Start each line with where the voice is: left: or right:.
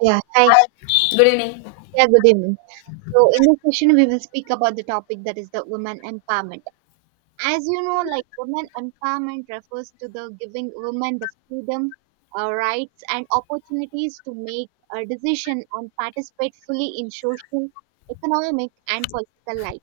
right: Yeah, hi.
left: Good evening.
right: Yeah, good evening. So, in this session, we will speak about the topic that is the women empowerment as you know, like women empowerment refers to the giving women the freedom, rights, and opportunities to make a decision and participate fully in social, economic, and political life.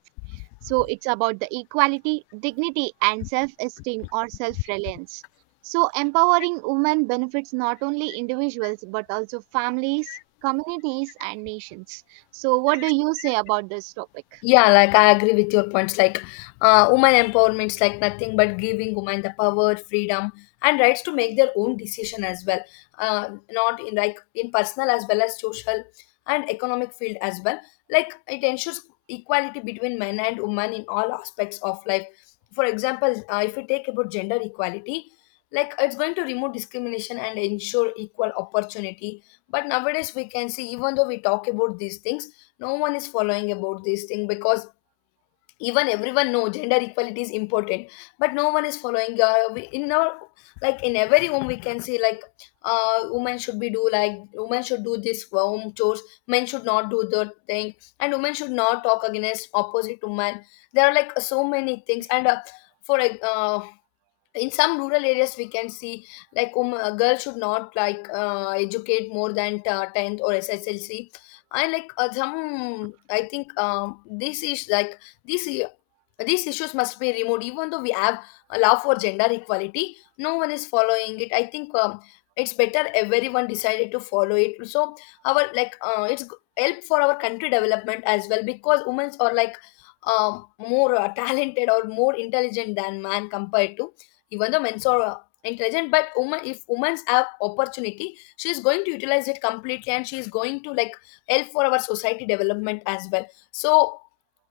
right: So it's about the equality, dignity, and self-esteem or self-reliance. So empowering women benefits not only individuals but also families, communities, and nations. So what do you say about this topic?
left: Yeah, like I agree with your points. Like, woman empowerment is like nothing but giving women the power, freedom, and rights to make their own decision as well. Not in like in personal as well as social and economic field as well. Like it ensures equality between men and women in all aspects of life. For example, if we take about gender equality, like it's going to remove discrimination and ensure equal opportunity. But nowadays we can see, even though we talk about these things, no one is following about this thing because even everyone know gender equality is important, but no one is following, in our like in every home we can see like women should be do like women should do this home chores, men should not do the thing, and women should not talk against opposite to men. There are like so many things, and for like, uh, in some rural areas we can see like a girl should not like educate more than 10th or sslc, and like some I think this is like this these issues must be removed, even though we have a law for gender equality. No one is following it. I think it's better everyone decided to follow it. So our like help for our country development as well, because women are like more talented or more intelligent than man compared to even though men are intelligent. But woman, if women have opportunity, she is going to utilize it completely, and she is going to like help for our society development as well. So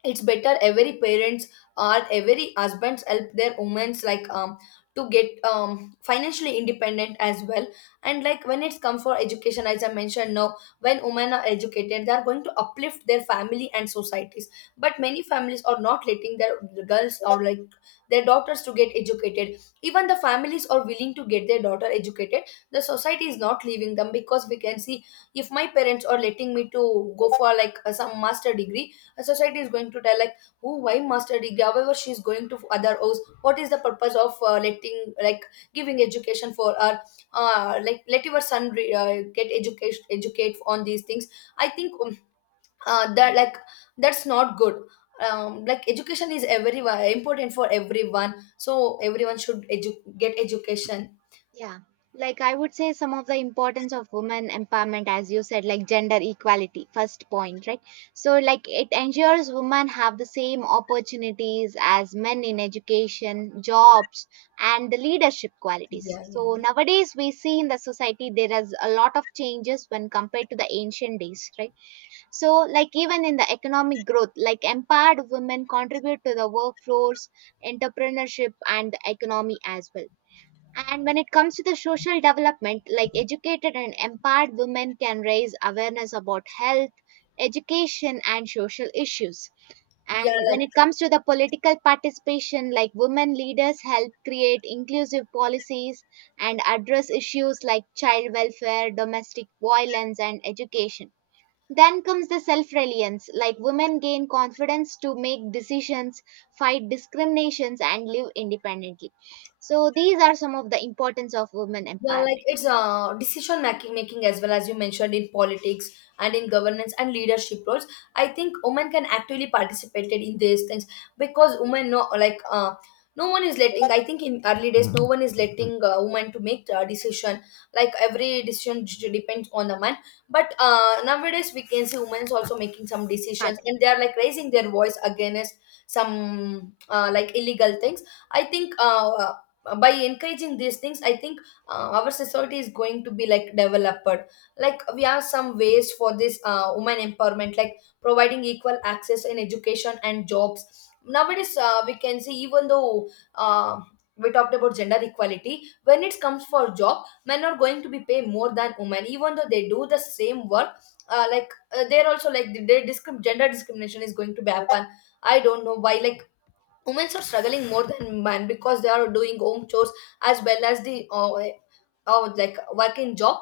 left: it's better every parents or every husbands help their women's like to get financially independent as well. And like when it's come for education, as I mentioned now, when women are educated they are going to uplift their family and societies, but many families are not letting their girls or like their daughters to get educated. Even the families are willing to get their daughter educated, the society is not leaving them, because we can see if my parents are letting me to go for like some master degree, a society is going to tell like, oh, why master degree? However, she's going to other O's. What is the purpose of letting like giving education for her? Like, let your son get education, educate on these things. I think that like that's not good. Like education is every important for everyone, so everyone should get education.
right: Yeah. Like I would say some of the importance of women empowerment, as you said, like gender equality, first point, right? So like it ensures women have the same opportunities as men in education, jobs, and the leadership qualities.
left: Yeah, yeah,
right: So
left: yeah.
right: nowadays we see in the society there is a lot of changes when compared to the ancient days, right? So like even in the economic growth, like empowered women contribute to the workforce, entrepreneurship, and the economy as well. And when it comes to the social development, like educated and empowered women can raise awareness about health, education, and social issues. And
left: Yeah,
right: when it comes to the political participation, like women leaders help create inclusive policies and address issues like child welfare, domestic violence, and education. Then comes the self reliance, like women gain confidence to make decisions, fight discriminations, and live independently. So, these are some of the importance of women
left: Yeah, like
right: empowerment.
left: it's decision making as well, as you mentioned, in politics and in governance and leadership roles. I think women can actively participate in these things, because women no like no one is letting. I think in early days no one is letting women to make a decision. Like every decision depends on the man. But nowadays we can see women is also making some
right: Part.
left: decisions, and they are like raising their voice against some like illegal things. I think by encouraging these things, I think our society is going to be like developed. Like we have some ways for this women empowerment, like providing equal access in education and jobs. Nowadays we can see, even though uh, we talked about gender equality, when it comes for job men are going to be paid more than women even though they do the same work. uh, like they're also like the gender discrimination is going to be happen. I don't know why, like women are struggling more than men because they are doing home chores as well as the like working job,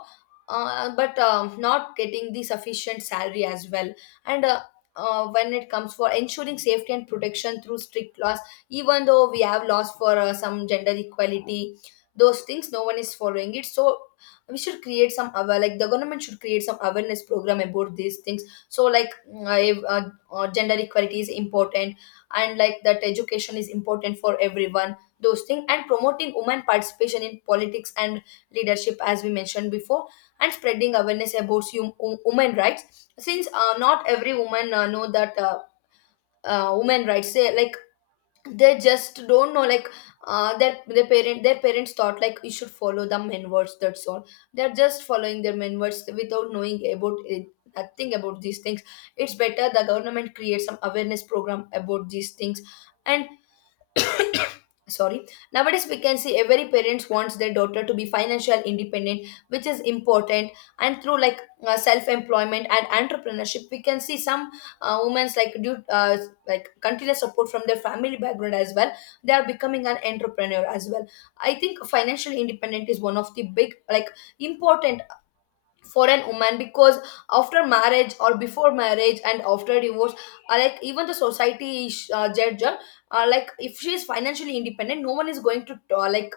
left: but not getting the sufficient salary as well. And when it comes for ensuring safety and protection through strict laws, even though we have laws for some gender equality, those things no one is following it. So we should create some aware like the government should create some awareness program about these things. So like if, gender equality is important, and like that education is important for everyone, those things, and promoting women participation in politics and leadership, as we mentioned before, and spreading awareness about women rights, since not every woman know that women rights. They, like they just don't know like their parents thought like you should follow the men words, that's all. They're just following their men words without knowing about it, nothing about these things. It's better the government creates some awareness program about these things. And sorry, nowadays we can see every parents wants their daughter to be financial independent, which is important. And through like self employment and entrepreneurship, we can see some women's like due like continuous support from their family background as well, they are becoming an entrepreneur as well. I think financial independent is one of the big like important for an woman, because after marriage or before marriage and after divorce, like even the society is, judge her. Like, if she is financially independent, no one is going to like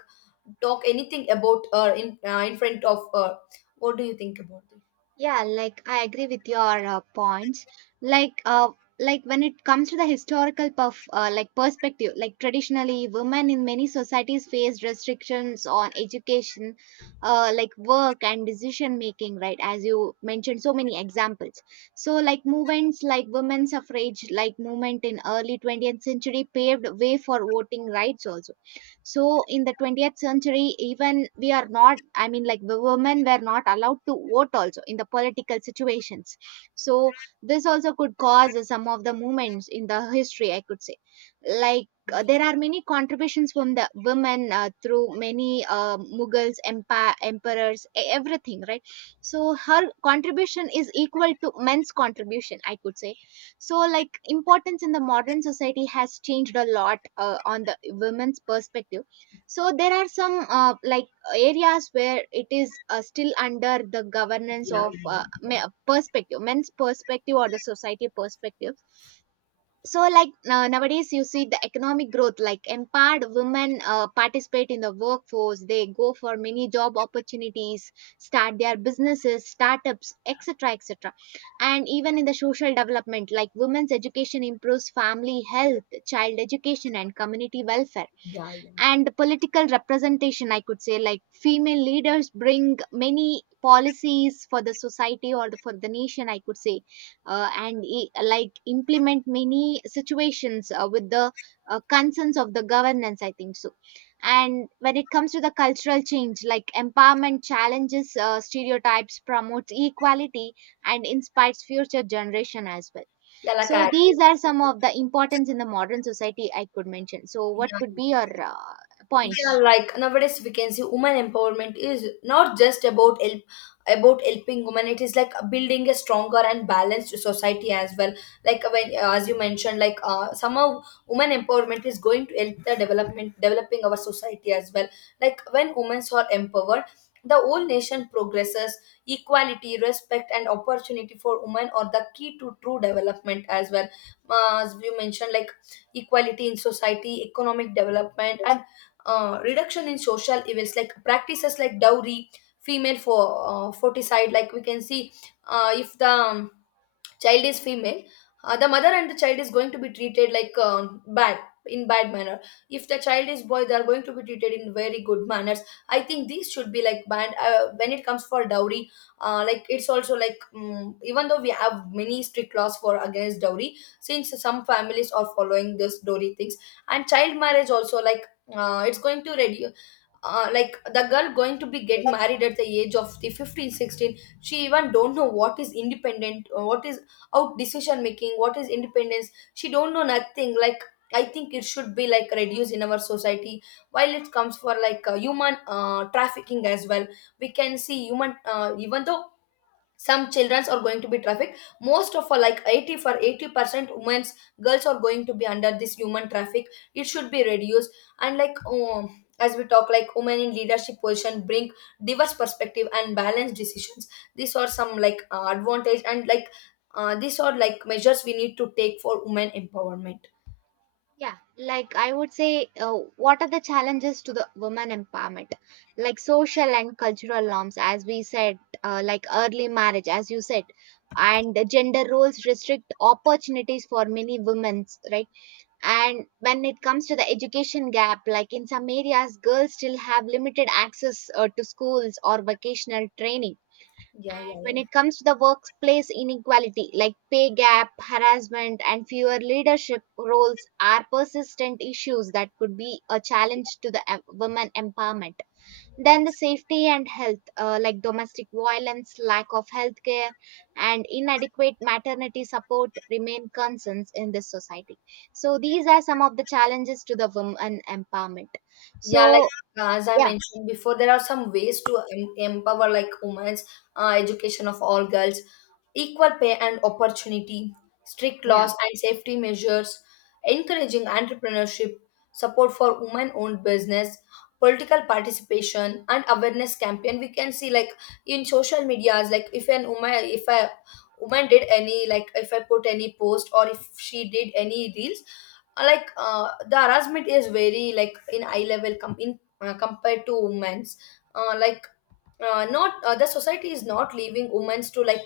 left: talk anything about her in front of her. What do you think about it?
right: Yeah, like I agree with your points. Like, uh, like when it comes to the historical perspective, like traditionally, women in many societies faced restrictions on education, like work and decision making. Right, as you mentioned, so many examples. So, like movements like women's suffrage, like movement in early 20th century, paved way for voting rights also. So in the 20th century, even we are not, I mean, like the women were not allowed to vote also in the political situations. So this also could cause some of the movements in the history, I could say. Like there are many contributions from the women through many Mughals, empa emperors, everything, right? So her contribution is equal to men's contribution, I could say. So like importance in the modern society has changed a lot on the women's perspective. So there are some areas where it is still under the governance
left: Yeah,
right: of
left: yeah, yeah.
right: perspective men's perspective or the society perspective. So like nowadays you see the economic growth, like empowered women participate in the workforce, they go for many job opportunities, start their businesses, startups, etc., etc. And even in the social development, like women's education improves family health, child education, and community welfare.
left: Yeah, yeah,
right: And political representation, I could say, like female leaders bring many policies for the society, or for the nation, I could say. Like implement many situations with the concerns of the governance, I think so. And when it comes to the cultural change, like empowerment challenges stereotypes, promotes equality, and inspires future generation as well.
left: yeah, like I
right: So
left: agree.
right: these are some of the importance in the modern society I could mention. So what could
left: Yeah,
right: be your
left: Yeah,
right: points?
left: like nowadays we can see women empowerment is not just about help about helping women. It is like building a stronger and balanced society as well. Like, as you mentioned, like somehow women empowerment is going to help the development developing our society as well. Like when women are empowered, the whole nation progresses. Equality, respect, and opportunity for women are the key to true development as well. As you mentioned, like equality in society, economic development, and reduction in social evils, like practices like dowry, female for foticide. Like we can see, if the child is female, the mother and the child is going to be treated like bad, in bad manner. If the child is boy, they are going to be treated in very good manners. I think these should be like banned. When it comes for dowry, like it's also like, even though we have many strict laws for against dowry, since some families are following this dowry things. And child marriage also, like it's going to reduce. Like, the girl going to be get married at the age of the 15, 16. She even don't know what is independent or what is out decision making, what is independence, she don't know nothing. Like I think it should be like reduced in our society. While it comes for like human trafficking as well, we can see human even though some childrens are going to be trafficked, most of all like 80% women's girls are going to be under this human traffic. It should be reduced. And like as we talk, like women in leadership position bring diverse perspective and balanced decisions. These are some like advantage, and like these are like measures we need to take for women empowerment.
right: Yeah, like I would say, what are the challenges to the women empowerment? Like social and cultural norms, as we said, like early marriage, as you said, and the gender roles restrict opportunities for many women, right? And when it comes to the education gap, like in some areas, girls still have limited access to schools or vocational training.
left: Yeah, yeah,
right: And when
left: yeah.
right: it comes to the workplace inequality, like pay gap, harassment, and fewer leadership roles, are persistent issues that could be a challenge to the women empowerment. Then the safety and health, like domestic violence, lack of healthcare, and inadequate maternity support, remain concerns in this society. So these are some of the challenges to the women empowerment.
left: Yeah, like
right: So
left: uh, as I
right: yeah,
left: mentioned before, there are some ways to empower like women's: education of all girls, equal pay and opportunity, strict
right: yeah,
left: laws and safety measures, encouraging entrepreneurship, support for women-owned business, political participation, and awareness campaign. We can see, like in social medias, like if an woman, if a woman did any, like if I put any post or if she did any reels, the harassment is very like in eye level com- in compared to women's. Like not the society is not leaving women to like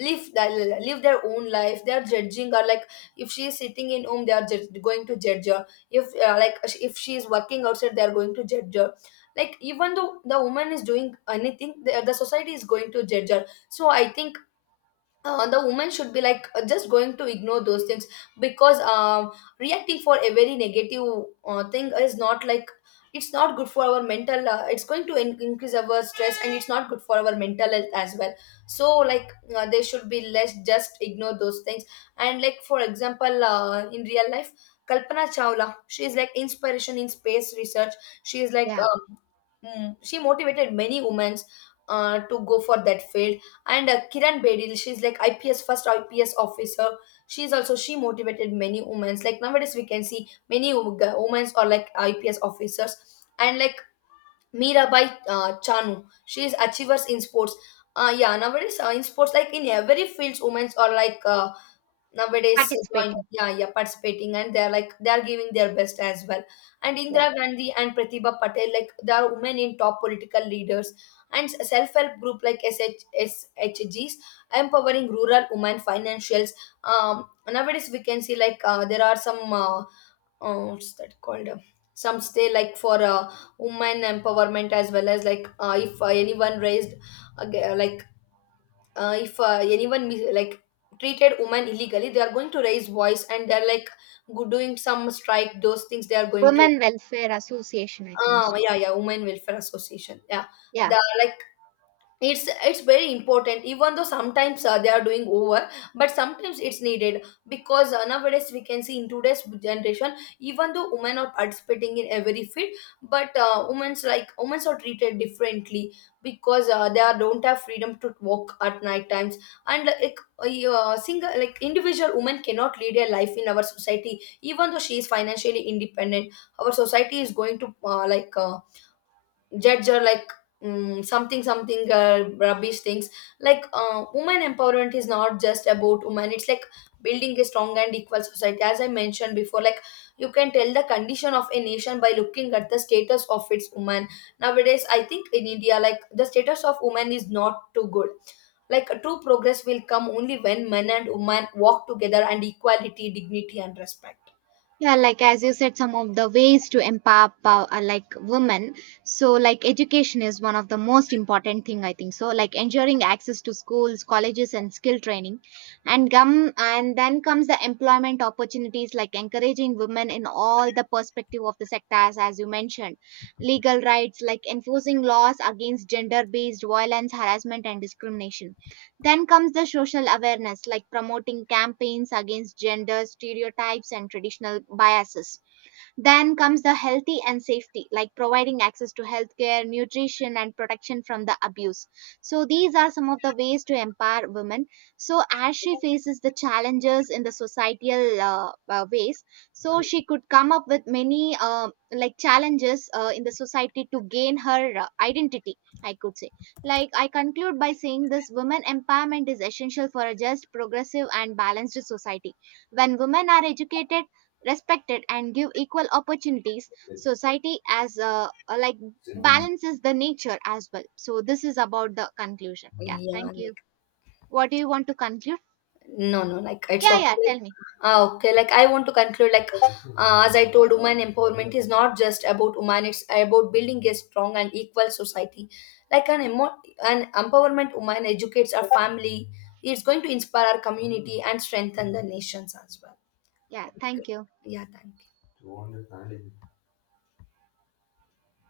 left: live their own life. They are judging her like if she is sitting in home they are going to judge her. If like, if she is working outside they are going to judge her. Like even though the woman is doing anything, the society is going to judge her. So I think the woman should be like just going to ignore those things, because reacting for a very negative thing is not like, it's not good for our mental. It's going to increase our stress, and it's not good for our mental health as well. So like they should be less, just ignore those things. And like, for example, in real life, Kalpana Chawla, she is like inspiration in space research. She is like
right: yeah,
left: she motivated many women to go for that field. And Kiran Bedil, she's like IPS, first IPS officer. She's also, she motivated many women. Like nowadays we can see many women are like IPS officers. And like Mirabai Chanu, she is achievers in sports. Yeah, nowadays in sports, like in every fields, women are like nowadays join
right: participating,
left: yeah, yeah, participating, and they're like they're giving their best as well. And Indira
right: yeah.
left: Gandhi and Pratibha Patel, like they are women in top political leaders. And self-help group like shgs, empowering rural women financials. Um, nowadays we can see like there are some what's that called, some stay like for women empowerment as well. As like if anyone raised, uh, like if anyone like treated women illegally, they are going to raise voice, and they're like doing some strike, those things they are going to.
right: Women Welfare Association, I think so.
left: Yeah, yeah, women welfare association, yeah.
right: Yeah.
left: the Like, it's very important. Even though sometimes they are doing over, but sometimes it's needed, because nowadays we can see in today's generation, even though women are participating in every field, but women's like women are treated differently, because they are, don't have freedom to walk at night times. And like, a single like individual woman cannot lead a life in our society. Even though she is financially independent, our society is going to judge, or like something something rubbish things. Like women empowerment is not just about women, it's like building a strong and equal society, as I mentioned before. Like, you can tell the condition of a nation by looking at the status of its women. Nowadays I think in India, like the status of women is not too good. Like, true progress will come only when men and women walk together, and equality, dignity, and respect.
right: Yeah, like as you said, some of the ways to empower women. So like education is one of the most important thing, I think. So like ensuring access to schools, colleges, and skill training, and gum, and then comes the employment opportunities, like encouraging women in all the perspective of the sectors as you mentioned, legal rights like enforcing laws against gender-based violence, harassment, and discrimination. Then comes the social awareness, like promoting campaigns against gender stereotypes and traditional biases. Then comes the healthy and safety, like providing access to healthcare, nutrition, and protection from the abuse. So, these are some of the ways to empower women. So, as she faces the challenges in the societal ways, so she could come up with many challenges in the society to gain her identity. I could say. Like, I conclude by saying this women empowerment is essential for a just, progressive, and balanced society. When women are educated, respected, and give equal opportunities, society as like balances the nature as well. So this is about the conclusion. Yeah,
left: Yeah.
right: thank you. What do you want to conclude?
left: No, no, like it's
right: Yeah, yeah,
left: okay.
right: tell me.
left: Ah, okay, like I want to conclude like as I told, women empowerment is not just about women, it's about building a strong and equal society. Like an empowerment woman educates our family, it's going to inspire our community and strengthen the nations as well.
right: Yeah,
left: Okay.
right: thank you.
left: Yeah, thank you.